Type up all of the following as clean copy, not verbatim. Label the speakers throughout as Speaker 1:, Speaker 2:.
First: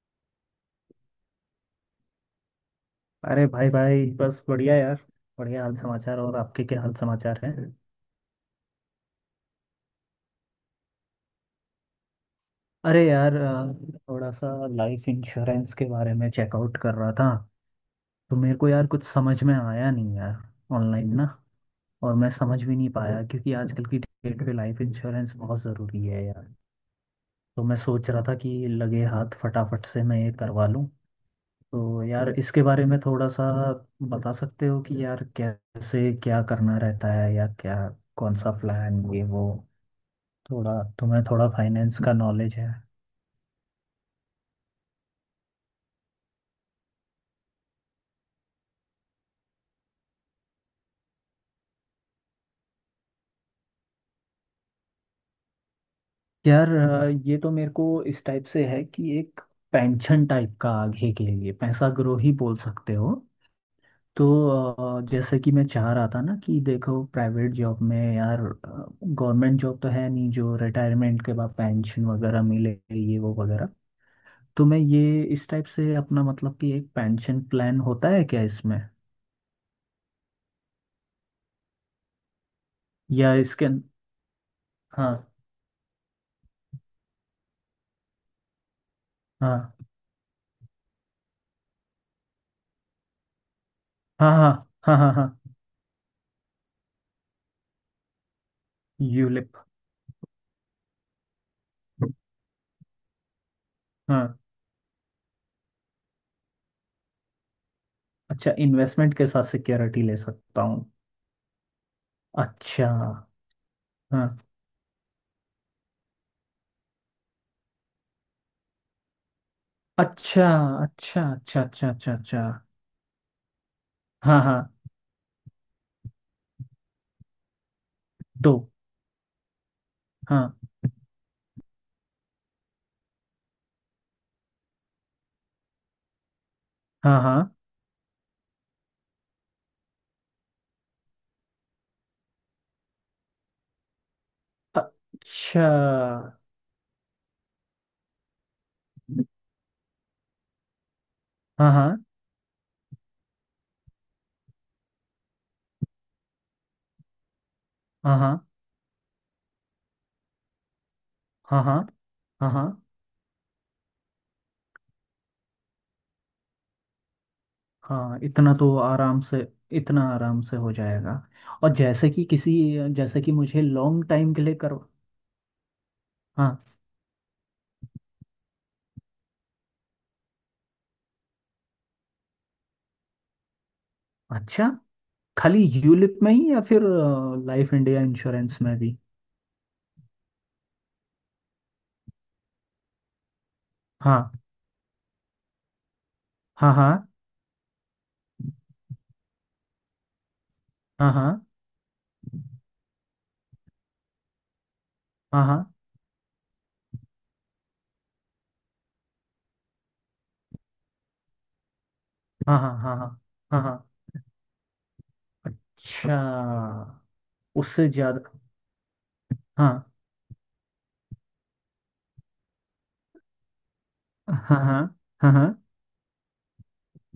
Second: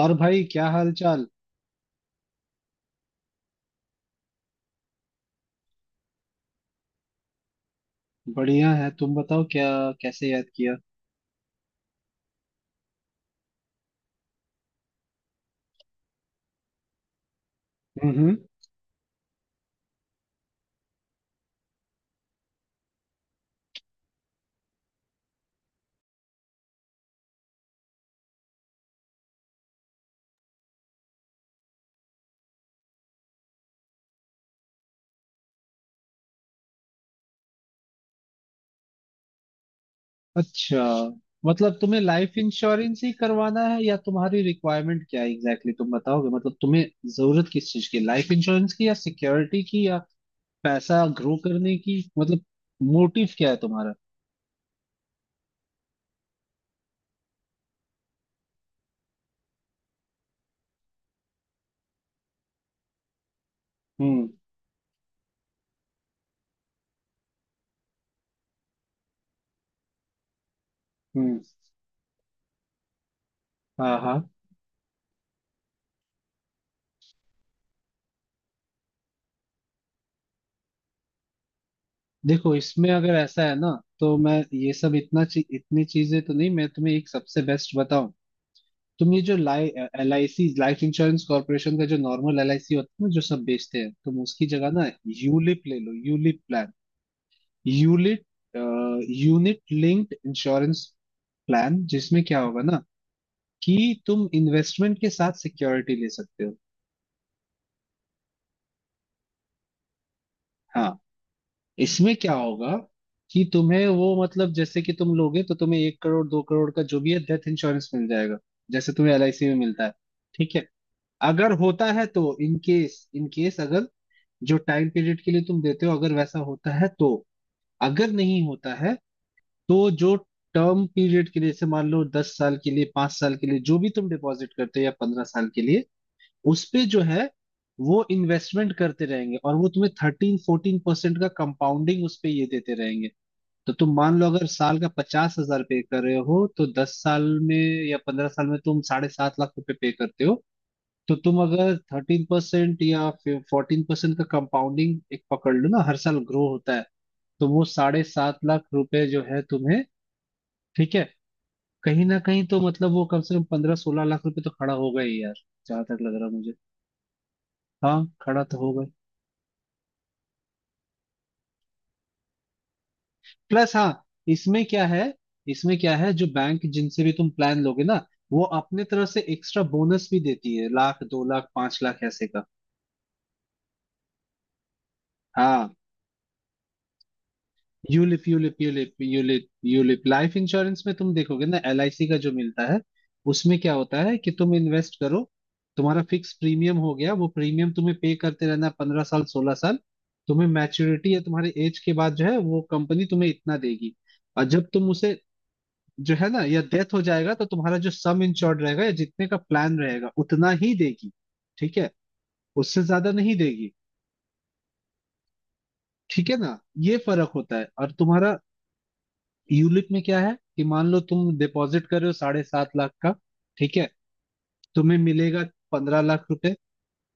Speaker 1: और भाई क्या हाल चाल।
Speaker 2: अरे भाई भाई, बस बढ़िया यार। बढ़िया हाल समाचार। और आपके क्या हाल समाचार हैं?
Speaker 1: बढ़िया है, तुम बताओ, क्या कैसे याद किया?
Speaker 2: अरे यार, थोड़ा सा लाइफ इंश्योरेंस के बारे में चेकआउट कर रहा था।
Speaker 1: हम्म।
Speaker 2: तो मेरे को यार कुछ समझ में आया नहीं यार। ऑनलाइन ना। और मैं समझ भी नहीं पाया, क्योंकि आजकल की डेट पे लाइफ इंश्योरेंस बहुत ज़रूरी है यार। तो मैं सोच रहा था कि लगे हाथ फटाफट से मैं ये करवा लूँ। तो यार इसके बारे में थोड़ा सा बता सकते हो कि यार कैसे क्या करना रहता है, या क्या कौन सा प्लान ये वो।
Speaker 1: अच्छा,
Speaker 2: थोड़ा तुम्हें थोड़ा
Speaker 1: मतलब
Speaker 2: फाइनेंस
Speaker 1: तुम्हें
Speaker 2: का
Speaker 1: लाइफ
Speaker 2: नॉलेज है?
Speaker 1: इंश्योरेंस ही करवाना है या तुम्हारी रिक्वायरमेंट क्या है एग्जैक्टली exactly? तुम बताओगे, मतलब तुम्हें जरूरत किस चीज की, लाइफ इंश्योरेंस की या सिक्योरिटी की या पैसा ग्रो करने की? मतलब मोटिव क्या है तुम्हारा?
Speaker 2: यार, ये तो मेरे को इस टाइप से है कि एक पेंशन टाइप का आगे के लिए पैसा ग्रो ही बोल सकते हो। तो
Speaker 1: हम्म।
Speaker 2: जैसे कि मैं चाह रहा था ना कि देखो, प्राइवेट जॉब में यार, गवर्नमेंट जॉब तो है नहीं जो रिटायरमेंट के
Speaker 1: हम्म।
Speaker 2: बाद पेंशन वगैरह मिले ये वो वगैरह।
Speaker 1: हाँ हाँ।
Speaker 2: तो मैं ये इस टाइप से अपना मतलब कि एक पेंशन प्लान होता है क्या इसमें,
Speaker 1: देखो, इसमें अगर
Speaker 2: या
Speaker 1: ऐसा है
Speaker 2: इसके।
Speaker 1: ना, तो मैं ये सब इतना
Speaker 2: हाँ
Speaker 1: इतनी चीजें तो नहीं, मैं तुम्हें एक सबसे बेस्ट बताऊं। तुम ये जो लाई
Speaker 2: हाँ
Speaker 1: एलआईसी, लाइफ इंश्योरेंस कॉर्पोरेशन का जो नॉर्मल एलआईसी होता है ना जो सब बेचते हैं, तुम
Speaker 2: हाँ।
Speaker 1: उसकी
Speaker 2: हाँ
Speaker 1: जगह ना
Speaker 2: हाँ हाँ हाँ।
Speaker 1: यूलिप ले लो, यूलिप प्लान, यूलिट
Speaker 2: ULIP.
Speaker 1: Unit linked insurance plan, जिसमें क्या होगा ना कि तुम इन्वेस्टमेंट के साथ सिक्योरिटी ले सकते हो।
Speaker 2: अच्छा, इन्वेस्टमेंट के साथ सिक्योरिटी ले सकता हूँ।
Speaker 1: हाँ। इसमें क्या होगा
Speaker 2: अच्छा।
Speaker 1: कि तुम्हें वो,
Speaker 2: हाँ।
Speaker 1: मतलब जैसे कि तुम लोगे तो तुम्हें एक करोड़ दो करोड़ का जो भी है डेथ इंश्योरेंस मिल जाएगा, जैसे तुम्हें एलआईसी में मिलता है।
Speaker 2: अच्छा
Speaker 1: ठीक है?
Speaker 2: अच्छा
Speaker 1: अगर
Speaker 2: अच्छा अच्छा
Speaker 1: होता है
Speaker 2: अच्छा
Speaker 1: तो
Speaker 2: अच्छा।
Speaker 1: इन केस, इन केस अगर
Speaker 2: हाँ
Speaker 1: जो
Speaker 2: हाँ।
Speaker 1: टाइम पीरियड के लिए तुम देते हो, अगर वैसा होता है तो। अगर नहीं
Speaker 2: दो।
Speaker 1: होता है तो जो
Speaker 2: हाँ
Speaker 1: टर्म पीरियड के लिए, जैसे मान लो 10 साल के लिए, 5 साल के लिए जो भी तुम डिपॉजिट करते हो, या 15 साल के लिए, उस पे जो
Speaker 2: हाँ
Speaker 1: है
Speaker 2: हाँ।
Speaker 1: वो इन्वेस्टमेंट करते रहेंगे, और वो तुम्हें 13-14% का कंपाउंडिंग उस पे ये देते रहेंगे। तो तुम मान लो अगर साल का 50,000
Speaker 2: अच्छा।
Speaker 1: पे कर रहे हो तो 10 साल में या 15 साल में तुम 7.5 लाख रुपए पे करते हो। तो तुम
Speaker 2: हाँ
Speaker 1: अगर
Speaker 2: हाँ
Speaker 1: 13% या 14% का कंपाउंडिंग एक पकड़ लो ना, हर साल ग्रो होता है, तो वो साढ़े
Speaker 2: हाँ
Speaker 1: सात
Speaker 2: हाँ
Speaker 1: लाख रुपए जो है तुम्हें, ठीक है,
Speaker 2: हाँ हाँ
Speaker 1: कहीं ना कहीं
Speaker 2: हाँ
Speaker 1: तो,
Speaker 2: हाँ
Speaker 1: मतलब वो कम से कम 15-16 लाख रुपए तो खड़ा होगा ही यार, जहां तक लग रहा है मुझे। हाँ
Speaker 2: हाँ।
Speaker 1: खड़ा
Speaker 2: इतना
Speaker 1: तो
Speaker 2: तो
Speaker 1: होगा।
Speaker 2: आराम से, इतना आराम से हो जाएगा। और जैसे कि किसी, जैसे कि मुझे
Speaker 1: प्लस, हाँ,
Speaker 2: लॉन्ग टाइम के लिए
Speaker 1: इसमें क्या
Speaker 2: करवा।
Speaker 1: है, इसमें क्या है, जो बैंक
Speaker 2: हाँ।
Speaker 1: जिनसे भी तुम प्लान लोगे ना, वो अपने तरफ से एक्स्ट्रा बोनस भी देती है, लाख दो लाख पांच लाख ऐसे का।
Speaker 2: अच्छा, खाली
Speaker 1: हाँ।
Speaker 2: यूलिप में ही या फिर life India
Speaker 1: ULIP ULIP
Speaker 2: insurance में भी?
Speaker 1: ULIP ULIP ULIP life insurance में तुम देखोगे ना, एलआईसी का जो मिलता है, उसमें क्या होता है कि
Speaker 2: हाँ
Speaker 1: तुम इन्वेस्ट करो, तुम्हारा फिक्स
Speaker 2: हाँ
Speaker 1: प्रीमियम
Speaker 2: हाँ
Speaker 1: हो गया, वो प्रीमियम तुम्हें पे करते रहना 15 साल 16 साल। तुम्हें
Speaker 2: हाँ
Speaker 1: मैच्योरिटी या
Speaker 2: हाँ
Speaker 1: तुम्हारे एज के बाद जो है वो कंपनी तुम्हें इतना देगी। और जब तुम उसे
Speaker 2: हाँ हाँ
Speaker 1: जो है ना, या डेथ हो जाएगा, तो तुम्हारा जो सम इंश्योर्ड रहेगा, या जितने का प्लान रहेगा उतना ही देगी। ठीक है,
Speaker 2: हाँ हाँ
Speaker 1: उससे
Speaker 2: हाँ हाँ
Speaker 1: ज्यादा नहीं
Speaker 2: हाँ
Speaker 1: देगी।
Speaker 2: हाँ। अच्छा।
Speaker 1: ठीक है ना। ये फर्क होता है।
Speaker 2: उससे
Speaker 1: और
Speaker 2: ज्यादा।
Speaker 1: तुम्हारा यूलिप
Speaker 2: हाँ
Speaker 1: में क्या है कि मान लो तुम डिपॉजिट कर रहे हो 7.5 लाख का, ठीक है,
Speaker 2: हाँ हाँ
Speaker 1: तुम्हें
Speaker 2: हाँ
Speaker 1: मिलेगा
Speaker 2: हाँ
Speaker 1: 15 लाख रुपए।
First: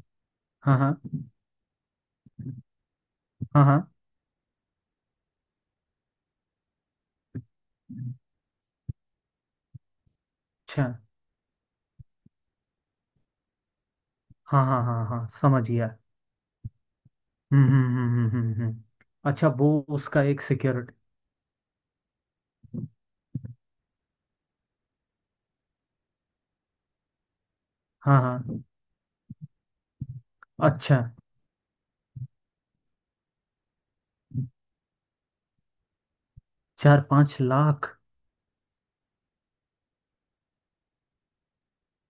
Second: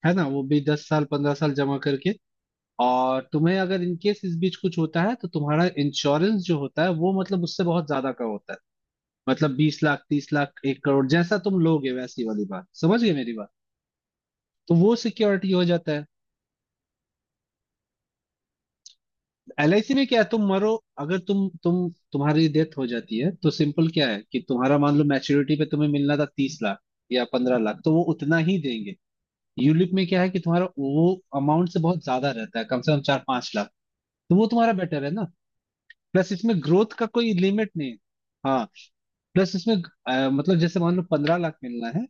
Speaker 1: है ना, वो भी
Speaker 2: हाँ
Speaker 1: दस
Speaker 2: हाँ
Speaker 1: साल पंद्रह साल जमा करके। और तुम्हें
Speaker 2: हाँ हाँ।
Speaker 1: अगर इन केस इस बीच कुछ होता है तो तुम्हारा इंश्योरेंस जो होता है वो मतलब उससे बहुत ज्यादा का होता है, मतलब 20 लाख 30 लाख एक
Speaker 2: अच्छा।
Speaker 1: करोड़, जैसा तुम लोगे वैसी वाली बात, समझ गए मेरी बात?
Speaker 2: हाँ
Speaker 1: तो
Speaker 2: हाँ
Speaker 1: वो
Speaker 2: हाँ हाँ,
Speaker 1: सिक्योरिटी हो
Speaker 2: समझ
Speaker 1: जाता
Speaker 2: गया।
Speaker 1: है।
Speaker 2: हम्म हम्म हम्म हम्म हम्म हम्म। अच्छा वो।
Speaker 1: एलआईसी में क्या
Speaker 2: उसका
Speaker 1: है,
Speaker 2: एक
Speaker 1: तुम मरो,
Speaker 2: सिक्योरिटी।
Speaker 1: अगर तुम्हारी डेथ हो जाती है तो सिंपल क्या है कि तुम्हारा, मान लो मैच्योरिटी पे तुम्हें मिलना था 30 लाख या 15 लाख, तो वो
Speaker 2: हाँ
Speaker 1: उतना ही
Speaker 2: हाँ।
Speaker 1: देंगे। यूलिप में क्या है कि तुम्हारा
Speaker 2: अच्छा।
Speaker 1: वो अमाउंट से बहुत ज्यादा रहता है, कम से कम 4-5 लाख, तो वो तुम्हारा बेटर है ना। प्लस इसमें ग्रोथ
Speaker 2: चार
Speaker 1: का कोई
Speaker 2: पाँच
Speaker 1: लिमिट नहीं
Speaker 2: लाख
Speaker 1: है। हाँ। प्लस इसमें मतलब जैसे मान लो 15 लाख मिलना है,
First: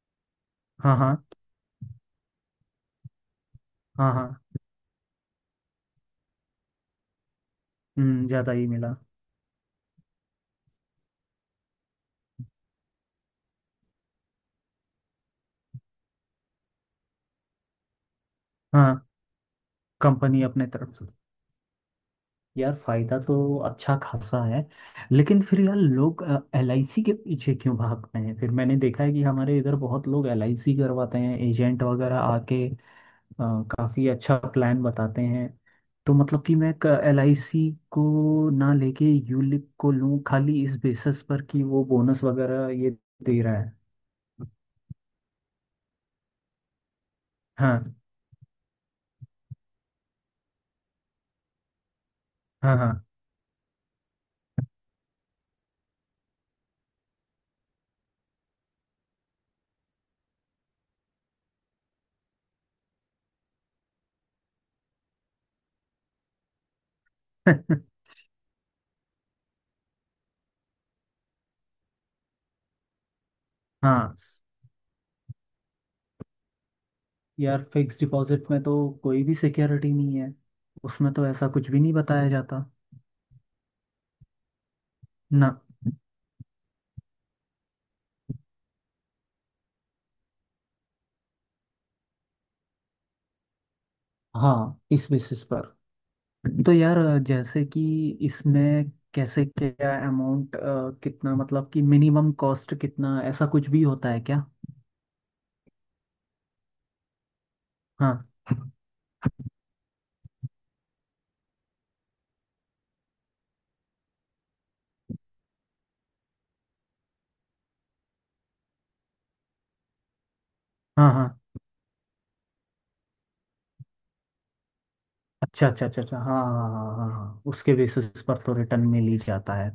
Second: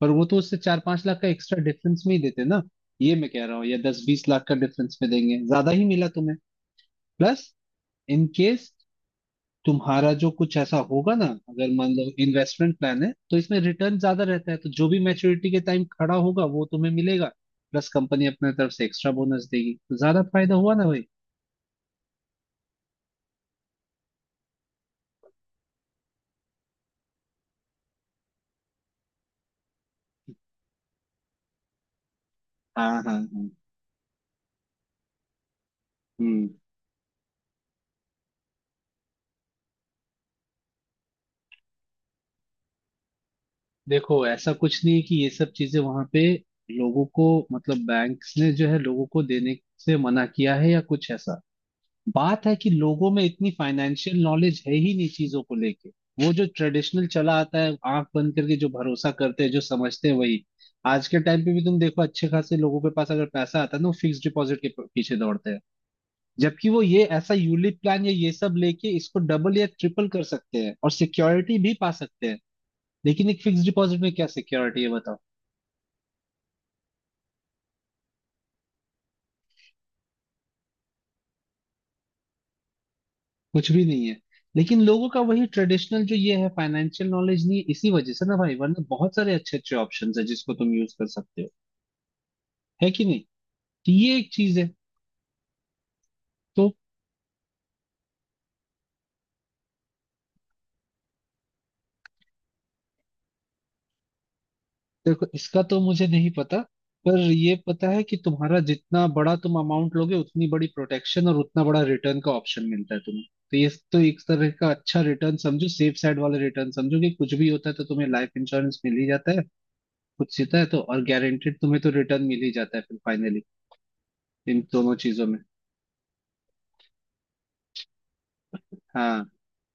Speaker 1: पर वो तो उससे चार
Speaker 2: हाँ
Speaker 1: पांच
Speaker 2: हाँ
Speaker 1: लाख का एक्स्ट्रा डिफरेंस में ही देते ना, ये मैं कह रहा हूँ, या दस
Speaker 2: हाँ
Speaker 1: बीस
Speaker 2: हाँ।
Speaker 1: लाख का डिफरेंस में देंगे, ज्यादा ही मिला तुम्हें। प्लस इन
Speaker 2: हम्म, ज्यादा ही
Speaker 1: केस
Speaker 2: मिला।
Speaker 1: तुम्हारा जो कुछ ऐसा होगा ना, अगर मान लो इन्वेस्टमेंट प्लान है तो इसमें रिटर्न ज्यादा रहता है, तो जो भी मैच्योरिटी के टाइम खड़ा होगा वो तुम्हें मिलेगा। प्लस कंपनी अपने तरफ से
Speaker 2: हाँ,
Speaker 1: एक्स्ट्रा बोनस देगी, तो ज्यादा
Speaker 2: कंपनी
Speaker 1: फायदा
Speaker 2: अपने
Speaker 1: हुआ ना
Speaker 2: तरफ
Speaker 1: भाई।
Speaker 2: से। यार, फायदा तो अच्छा खासा है। लेकिन फिर यार, लोग एल आई सी के पीछे क्यों भागते हैं? फिर मैंने देखा है कि हमारे इधर बहुत लोग एल आई सी करवाते हैं। एजेंट वगैरह आके
Speaker 1: हाँ हाँ हाँ।
Speaker 2: काफी अच्छा प्लान बताते हैं। तो मतलब
Speaker 1: हम्म।
Speaker 2: कि मैं एल आई सी को ना लेके यूलिप को लूं खाली इस बेसिस पर कि वो बोनस वगैरह ये दे रहा है?
Speaker 1: देखो, ऐसा कुछ नहीं है कि ये सब चीजें वहां पे लोगों को, मतलब
Speaker 2: हाँ
Speaker 1: बैंक्स ने जो है लोगों को देने से मना किया है या कुछ ऐसा। बात है कि
Speaker 2: हाँ हाँ।
Speaker 1: लोगों में इतनी फाइनेंशियल नॉलेज है ही नहीं चीजों को लेके। वो जो ट्रेडिशनल चला आता है, आंख बंद करके जो भरोसा करते हैं, जो समझते हैं वही। आज के टाइम पे भी तुम देखो, अच्छे खासे लोगों के पास अगर पैसा आता है ना, वो फिक्स डिपॉजिट के पीछे दौड़ते हैं, जबकि वो ये ऐसा यूलिप प्लान या ये सब लेके इसको डबल या ट्रिपल कर सकते हैं और सिक्योरिटी भी पा सकते हैं। लेकिन एक फिक्स डिपॉजिट में
Speaker 2: हाँ,
Speaker 1: क्या सिक्योरिटी है, बताओ?
Speaker 2: यार फिक्स डिपॉजिट में तो कोई भी सिक्योरिटी नहीं है। उसमें तो ऐसा कुछ भी नहीं बताया जाता।
Speaker 1: कुछ भी नहीं है। लेकिन लोगों का वही
Speaker 2: ना।
Speaker 1: ट्रेडिशनल जो ये है, फाइनेंशियल नॉलेज नहीं है इसी वजह से ना भाई, वरना बहुत सारे अच्छे अच्छे ऑप्शंस है जिसको तुम यूज कर सकते हो, है कि नहीं। तो ये एक चीज है।
Speaker 2: हाँ, इस बेसिस पर।
Speaker 1: तो
Speaker 2: तो यार, जैसे कि इसमें कैसे क्या अमाउंट कितना, मतलब कि मिनिमम कॉस्ट कितना, ऐसा कुछ भी होता है क्या?
Speaker 1: देखो, इसका तो मुझे नहीं पता, पर ये पता है कि
Speaker 2: हाँ
Speaker 1: तुम्हारा जितना बड़ा तुम अमाउंट लोगे, उतनी बड़ी प्रोटेक्शन और उतना बड़ा रिटर्न का ऑप्शन मिलता है तुम्हें। तो ये तो एक तरह का अच्छा रिटर्न समझो, सेफ साइड वाला रिटर्न समझो, कि कुछ भी होता है तो तुम्हें लाइफ इंश्योरेंस मिल ही जाता है, कुछ सीता है तो और
Speaker 2: हाँ हाँ।
Speaker 1: गारंटेड तुम्हें तो रिटर्न मिल ही जाता है फिर फाइनली, इन दोनों चीजों में।
Speaker 2: अच्छा अच्छा अच्छा अच्छा। हाँ हाँ हाँ हाँ हाँ, उसके बेसिस पर तो रिटर्न मिल ही
Speaker 1: हाँ।
Speaker 2: जाता है।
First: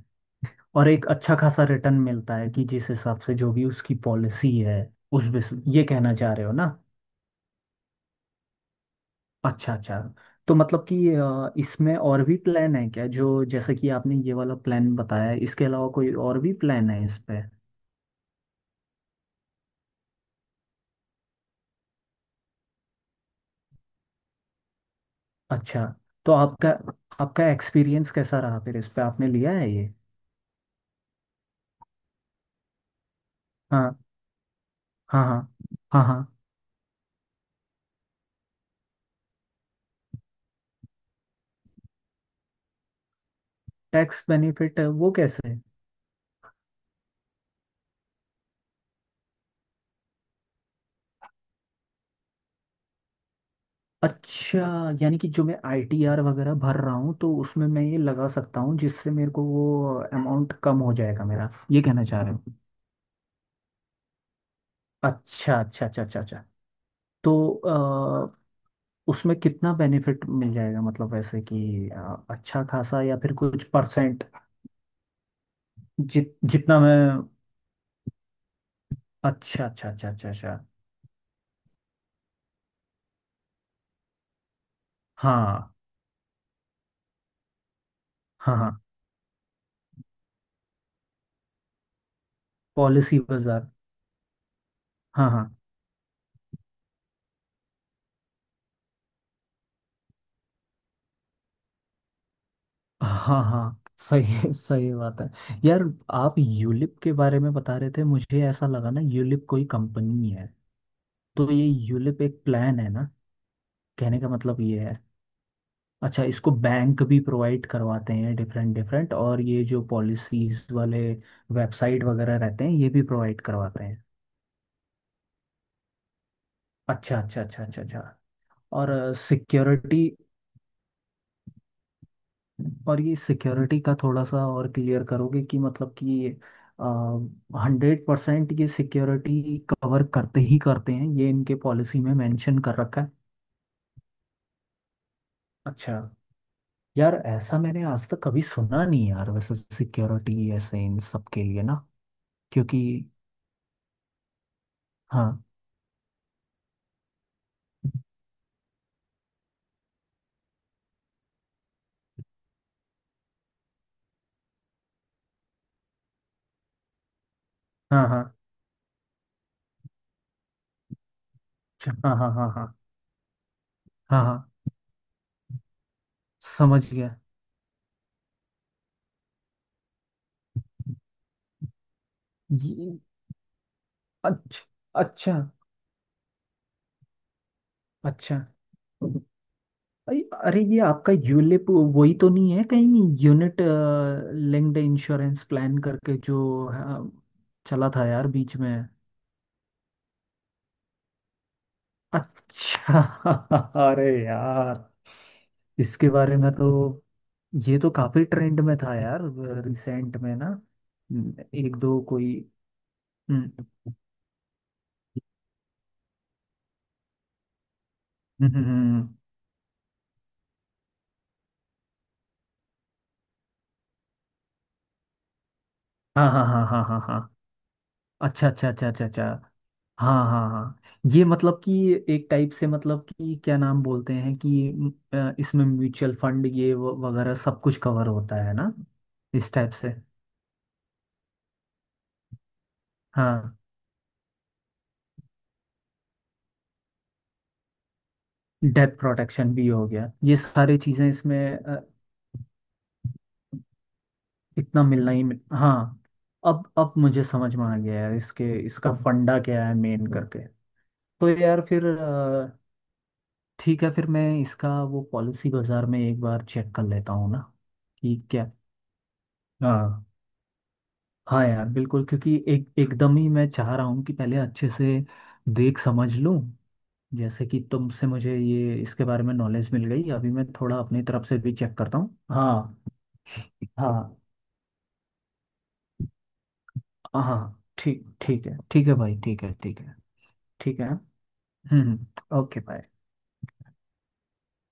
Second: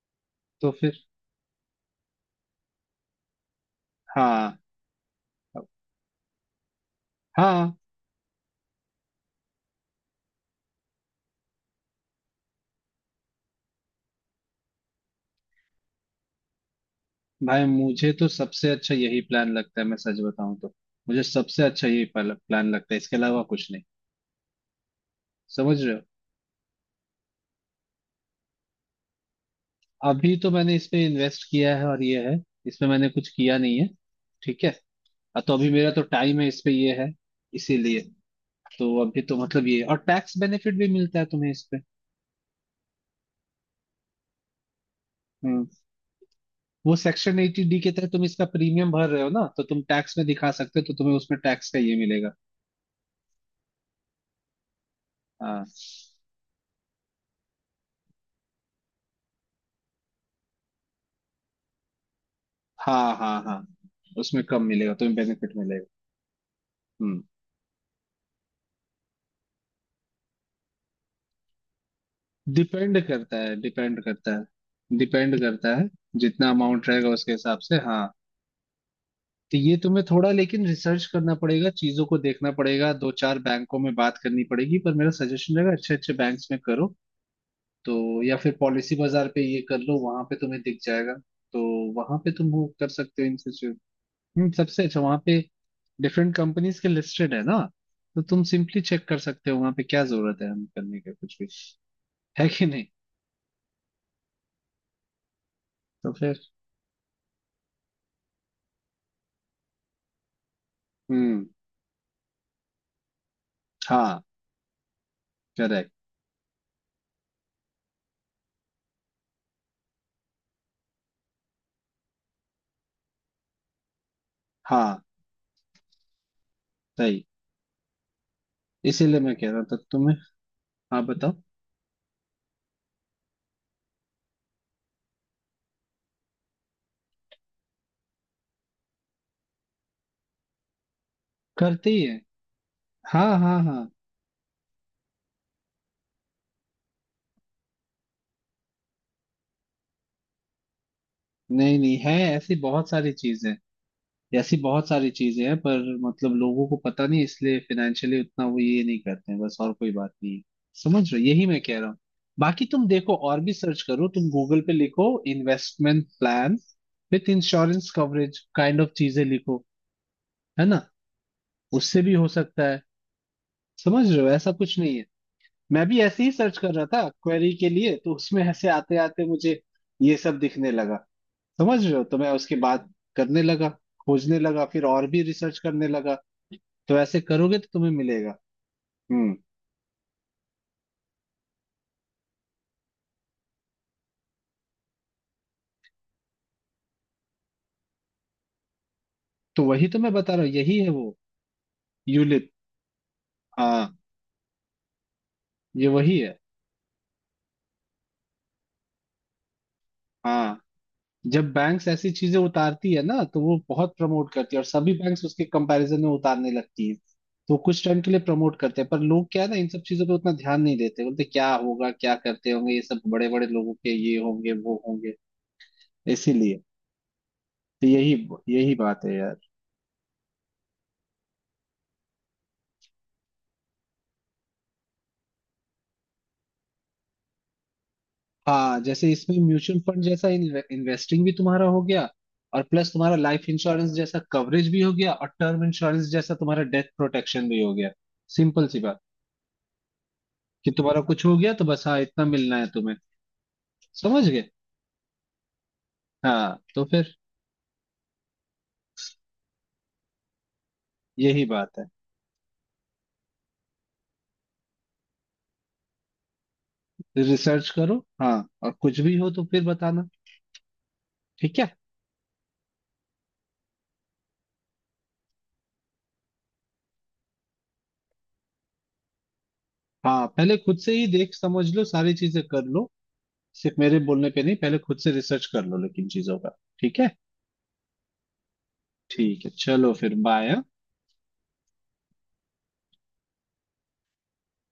Speaker 1: तो
Speaker 2: और
Speaker 1: फिर।
Speaker 2: एक अच्छा खासा रिटर्न मिलता है कि जिस हिसाब से जो भी उसकी
Speaker 1: हाँ।
Speaker 2: पॉलिसी है, उस बेसिस ये कहना चाह रहे हो ना।
Speaker 1: हाँ।
Speaker 2: अच्छा अच्छा। तो मतलब कि इसमें और भी प्लान है क्या, जो जैसे कि आपने ये वाला प्लान बताया है, इसके अलावा कोई और भी प्लान है इस पे?
Speaker 1: भाई, मुझे तो सबसे अच्छा यही प्लान लगता है, मैं सच बताऊं तो। मुझे सबसे अच्छा यही प्लान लगता है, इसके अलावा कुछ नहीं। समझ
Speaker 2: अच्छा।
Speaker 1: रहे हो?
Speaker 2: तो आपका आपका एक्सपीरियंस कैसा रहा फिर इस पे? आपने लिया है ये?
Speaker 1: अभी तो मैंने इस पे इन्वेस्ट किया है और ये है, इसमें मैंने कुछ किया नहीं है।
Speaker 2: हाँ
Speaker 1: ठीक है।
Speaker 2: हाँ हाँ
Speaker 1: और तो अभी मेरा तो
Speaker 2: हाँ हाँ।
Speaker 1: टाइम है इस पे ये है, इसीलिए। तो अभी तो, मतलब ये और टैक्स बेनिफिट भी मिलता है तुम्हें इस पे।
Speaker 2: टैक्स बेनिफिट वो कैसे है?
Speaker 1: हम्म। वो सेक्शन 80D के तहत तुम इसका प्रीमियम भर रहे हो ना, तो तुम टैक्स में दिखा सकते हो, तो तुम्हें उसमें टैक्स का ये मिलेगा।
Speaker 2: अच्छा, यानी कि जो मैं
Speaker 1: हाँ,
Speaker 2: आईटीआर वगैरह भर रहा हूँ तो उसमें मैं ये लगा सकता हूँ, जिससे मेरे को वो अमाउंट कम हो जाएगा मेरा, ये कहना चाह रहे हो?
Speaker 1: हाँ हाँ हाँ। उसमें कम मिलेगा, तुम्हें बेनिफिट
Speaker 2: अच्छा
Speaker 1: मिलेगा।
Speaker 2: अच्छा अच्छा अच्छा अच्छा।
Speaker 1: हम्म।
Speaker 2: तो उसमें कितना बेनिफिट मिल जाएगा, मतलब वैसे कि अच्छा खासा या फिर कुछ परसेंट?
Speaker 1: डिपेंड करता है। जितना
Speaker 2: जितना
Speaker 1: अमाउंट
Speaker 2: मैं।
Speaker 1: रहेगा उसके हिसाब से, हाँ। तो
Speaker 2: अच्छा
Speaker 1: ये
Speaker 2: अच्छा
Speaker 1: तुम्हें
Speaker 2: अच्छा अच्छा
Speaker 1: थोड़ा
Speaker 2: अच्छा।
Speaker 1: लेकिन रिसर्च करना पड़ेगा, चीजों को देखना पड़ेगा, दो चार बैंकों में बात करनी पड़ेगी, पर मेरा सजेशन रहेगा
Speaker 2: हाँ
Speaker 1: अच्छे अच्छे बैंक्स में करो। तो या फिर
Speaker 2: हाँ हाँ।
Speaker 1: पॉलिसी बाजार पे ये कर लो, वहां पे तुम्हें दिख जाएगा। तो वहां पे तुम वो कर
Speaker 2: पॉलिसी
Speaker 1: सकते हो इन
Speaker 2: बाजार।
Speaker 1: सिचुएशन। सबसे अच्छा वहां
Speaker 2: हाँ
Speaker 1: पे।
Speaker 2: हाँ
Speaker 1: डिफरेंट कंपनीज के लिस्टेड है ना, तो तुम सिंपली चेक कर सकते हो वहां पे, क्या जरूरत है हम करने का कुछ भी, है कि नहीं।
Speaker 2: हाँ हाँ, सही सही बात है। यार,
Speaker 1: तो
Speaker 2: आप
Speaker 1: फिर।
Speaker 2: यूलिप के बारे में बता रहे थे, मुझे ऐसा लगा ना यूलिप कोई कंपनी है।
Speaker 1: हम्म।
Speaker 2: तो ये यूलिप एक प्लान है ना, कहने
Speaker 1: हाँ।
Speaker 2: का मतलब ये है।
Speaker 1: करेक्ट।
Speaker 2: अच्छा, इसको बैंक भी प्रोवाइड करवाते हैं डिफरेंट डिफरेंट, और ये जो पॉलिसीज वाले वेबसाइट वगैरह रहते हैं ये भी प्रोवाइड करवाते हैं।
Speaker 1: हाँ
Speaker 2: अच्छा
Speaker 1: सही।
Speaker 2: अच्छा अच्छा अच्छा अच्छा। और
Speaker 1: इसीलिए मैं कह रहा था
Speaker 2: सिक्योरिटी।
Speaker 1: तुम्हें। हाँ बताओ।
Speaker 2: और ये सिक्योरिटी का थोड़ा सा और क्लियर करोगे कि मतलब कि 100% ये सिक्योरिटी कवर करते ही करते हैं, ये इनके
Speaker 1: करते
Speaker 2: पॉलिसी
Speaker 1: ही
Speaker 2: में
Speaker 1: है,
Speaker 2: मेंशन कर रखा है?
Speaker 1: हाँ हाँ हाँ।
Speaker 2: अच्छा। यार, ऐसा मैंने आज तक कभी सुना नहीं यार, वैसे सिक्योरिटी ऐसे इन सब के लिए
Speaker 1: नहीं
Speaker 2: ना।
Speaker 1: नहीं है ऐसी
Speaker 2: क्योंकि।
Speaker 1: बहुत सारी चीजें। ऐसी बहुत सारी
Speaker 2: हाँ
Speaker 1: चीजें हैं, पर मतलब लोगों को पता नहीं, इसलिए फाइनेंशियली उतना वो ये नहीं करते हैं बस, और कोई बात नहीं है। समझ रहे हो? यही मैं कह रहा हूँ। बाकी तुम देखो और भी, सर्च करो, तुम गूगल पे लिखो इन्वेस्टमेंट प्लान विथ इंश्योरेंस
Speaker 2: हाँ हाँ।
Speaker 1: कवरेज, काइंड ऑफ चीजें लिखो, है ना।
Speaker 2: अच्छा।
Speaker 1: उससे भी
Speaker 2: हाँ
Speaker 1: हो
Speaker 2: हाँ हाँ
Speaker 1: सकता
Speaker 2: हाँ
Speaker 1: है। समझ रहे
Speaker 2: हाँ
Speaker 1: हो,
Speaker 2: हाँ,
Speaker 1: ऐसा कुछ नहीं है। मैं भी ऐसे ही सर्च कर
Speaker 2: समझ
Speaker 1: रहा था
Speaker 2: गया।
Speaker 1: क्वेरी के लिए, तो उसमें ऐसे आते आते मुझे ये सब दिखने लगा। समझ रहे हो, तो मैं उसके बाद
Speaker 2: ये।
Speaker 1: करने लगा, खोजने
Speaker 2: अच्छा
Speaker 1: लगा, फिर और भी
Speaker 2: अच्छा
Speaker 1: रिसर्च करने लगा। तो ऐसे करोगे तो तुम्हें मिलेगा।
Speaker 2: अच्छा।
Speaker 1: हम्म।
Speaker 2: अरे अरे, ये आपका यूलिप वही तो नहीं है कहीं, यूनिट लिंक्ड इंश्योरेंस प्लान करके जो अ, चला था यार बीच में?
Speaker 1: तो वही तो मैं बता रहा हूँ, यही है वो यूलिप।
Speaker 2: अच्छा।
Speaker 1: हाँ,
Speaker 2: अरे यार,
Speaker 1: ये
Speaker 2: इसके
Speaker 1: वही है।
Speaker 2: बारे में तो। ये तो काफी ट्रेंड में था यार, रिसेंट में ना।
Speaker 1: हाँ, जब
Speaker 2: एक
Speaker 1: बैंक्स
Speaker 2: दो
Speaker 1: ऐसी
Speaker 2: कोई।
Speaker 1: चीजें उतारती है ना, तो
Speaker 2: हम्म
Speaker 1: वो
Speaker 2: हम्म
Speaker 1: बहुत प्रमोट करती है और सभी बैंक्स उसके कंपैरिजन में उतारने लगती है। तो कुछ टाइम के लिए
Speaker 2: हम्म,
Speaker 1: प्रमोट
Speaker 2: हम्म,
Speaker 1: करते हैं, पर
Speaker 2: हम्म।
Speaker 1: लोग क्या है ना, इन सब चीजों पे उतना ध्यान नहीं देते, बोलते क्या होगा, क्या करते होंगे, ये सब बड़े बड़े लोगों के ये होंगे वो होंगे।
Speaker 2: हाँ हाँ
Speaker 1: इसीलिए।
Speaker 2: हाँ हाँ हाँ हाँ।
Speaker 1: तो यही,
Speaker 2: अच्छा अच्छा
Speaker 1: यही
Speaker 2: अच्छा
Speaker 1: बात
Speaker 2: अच्छा
Speaker 1: है
Speaker 2: अच्छा।
Speaker 1: यार।
Speaker 2: हाँ हाँ हाँ, ये मतलब कि एक टाइप से, मतलब कि क्या नाम बोलते हैं कि इसमें म्यूचुअल फंड ये वगैरह सब कुछ कवर होता है ना,
Speaker 1: हाँ, जैसे इसमें
Speaker 2: इस टाइप
Speaker 1: म्यूचुअल
Speaker 2: से।
Speaker 1: फंड जैसा इन्वेस्टिंग भी तुम्हारा हो गया, और प्लस तुम्हारा लाइफ
Speaker 2: हाँ।
Speaker 1: इंश्योरेंस जैसा कवरेज भी हो गया, और टर्म इंश्योरेंस जैसा तुम्हारा डेथ प्रोटेक्शन भी हो गया। सिंपल सी
Speaker 2: डेथ
Speaker 1: बात,
Speaker 2: प्रोटेक्शन भी हो गया, ये
Speaker 1: कि
Speaker 2: सारी
Speaker 1: तुम्हारा
Speaker 2: चीज़ें
Speaker 1: कुछ हो गया
Speaker 2: इसमें
Speaker 1: तो बस, हाँ, इतना मिलना है तुम्हें। समझ गए।
Speaker 2: इतना मिलना ही हाँ।
Speaker 1: हाँ
Speaker 2: अब
Speaker 1: तो
Speaker 2: अब
Speaker 1: फिर।
Speaker 2: मुझे समझ में आ गया है, इसके इसका फंडा क्या है मेन करके। तो
Speaker 1: यही
Speaker 2: यार
Speaker 1: बात
Speaker 2: फिर
Speaker 1: है।
Speaker 2: ठीक है, फिर मैं इसका वो पॉलिसी बाजार में एक बार चेक कर लेता हूँ ना
Speaker 1: रिसर्च करो,
Speaker 2: कि
Speaker 1: हाँ,
Speaker 2: क्या।
Speaker 1: और कुछ भी हो तो फिर
Speaker 2: हाँ
Speaker 1: बताना।
Speaker 2: हाँ
Speaker 1: ठीक
Speaker 2: यार,
Speaker 1: है।
Speaker 2: बिल्कुल, क्योंकि एक एकदम ही मैं चाह रहा हूँ कि पहले अच्छे से देख समझ लूँ। जैसे कि तुमसे मुझे ये इसके बारे में नॉलेज मिल गई,
Speaker 1: हाँ,
Speaker 2: अभी मैं
Speaker 1: पहले खुद
Speaker 2: थोड़ा
Speaker 1: से
Speaker 2: अपनी
Speaker 1: ही
Speaker 2: तरफ
Speaker 1: देख
Speaker 2: से भी
Speaker 1: समझ
Speaker 2: चेक
Speaker 1: लो
Speaker 2: करता
Speaker 1: सारी
Speaker 2: हूँ
Speaker 1: चीजें कर
Speaker 2: हाँ।
Speaker 1: लो, सिर्फ मेरे
Speaker 2: हाँ
Speaker 1: बोलने पे नहीं, पहले खुद से रिसर्च कर लो लेकिन चीजों का, ठीक है।
Speaker 2: हाँ, ठीक ठीक है, ठीक है भाई,
Speaker 1: ठीक
Speaker 2: ठीक
Speaker 1: है
Speaker 2: है ठीक
Speaker 1: चलो,
Speaker 2: है।
Speaker 1: फिर बाय।
Speaker 2: ठीक है। हम्म। हम्म। ओके।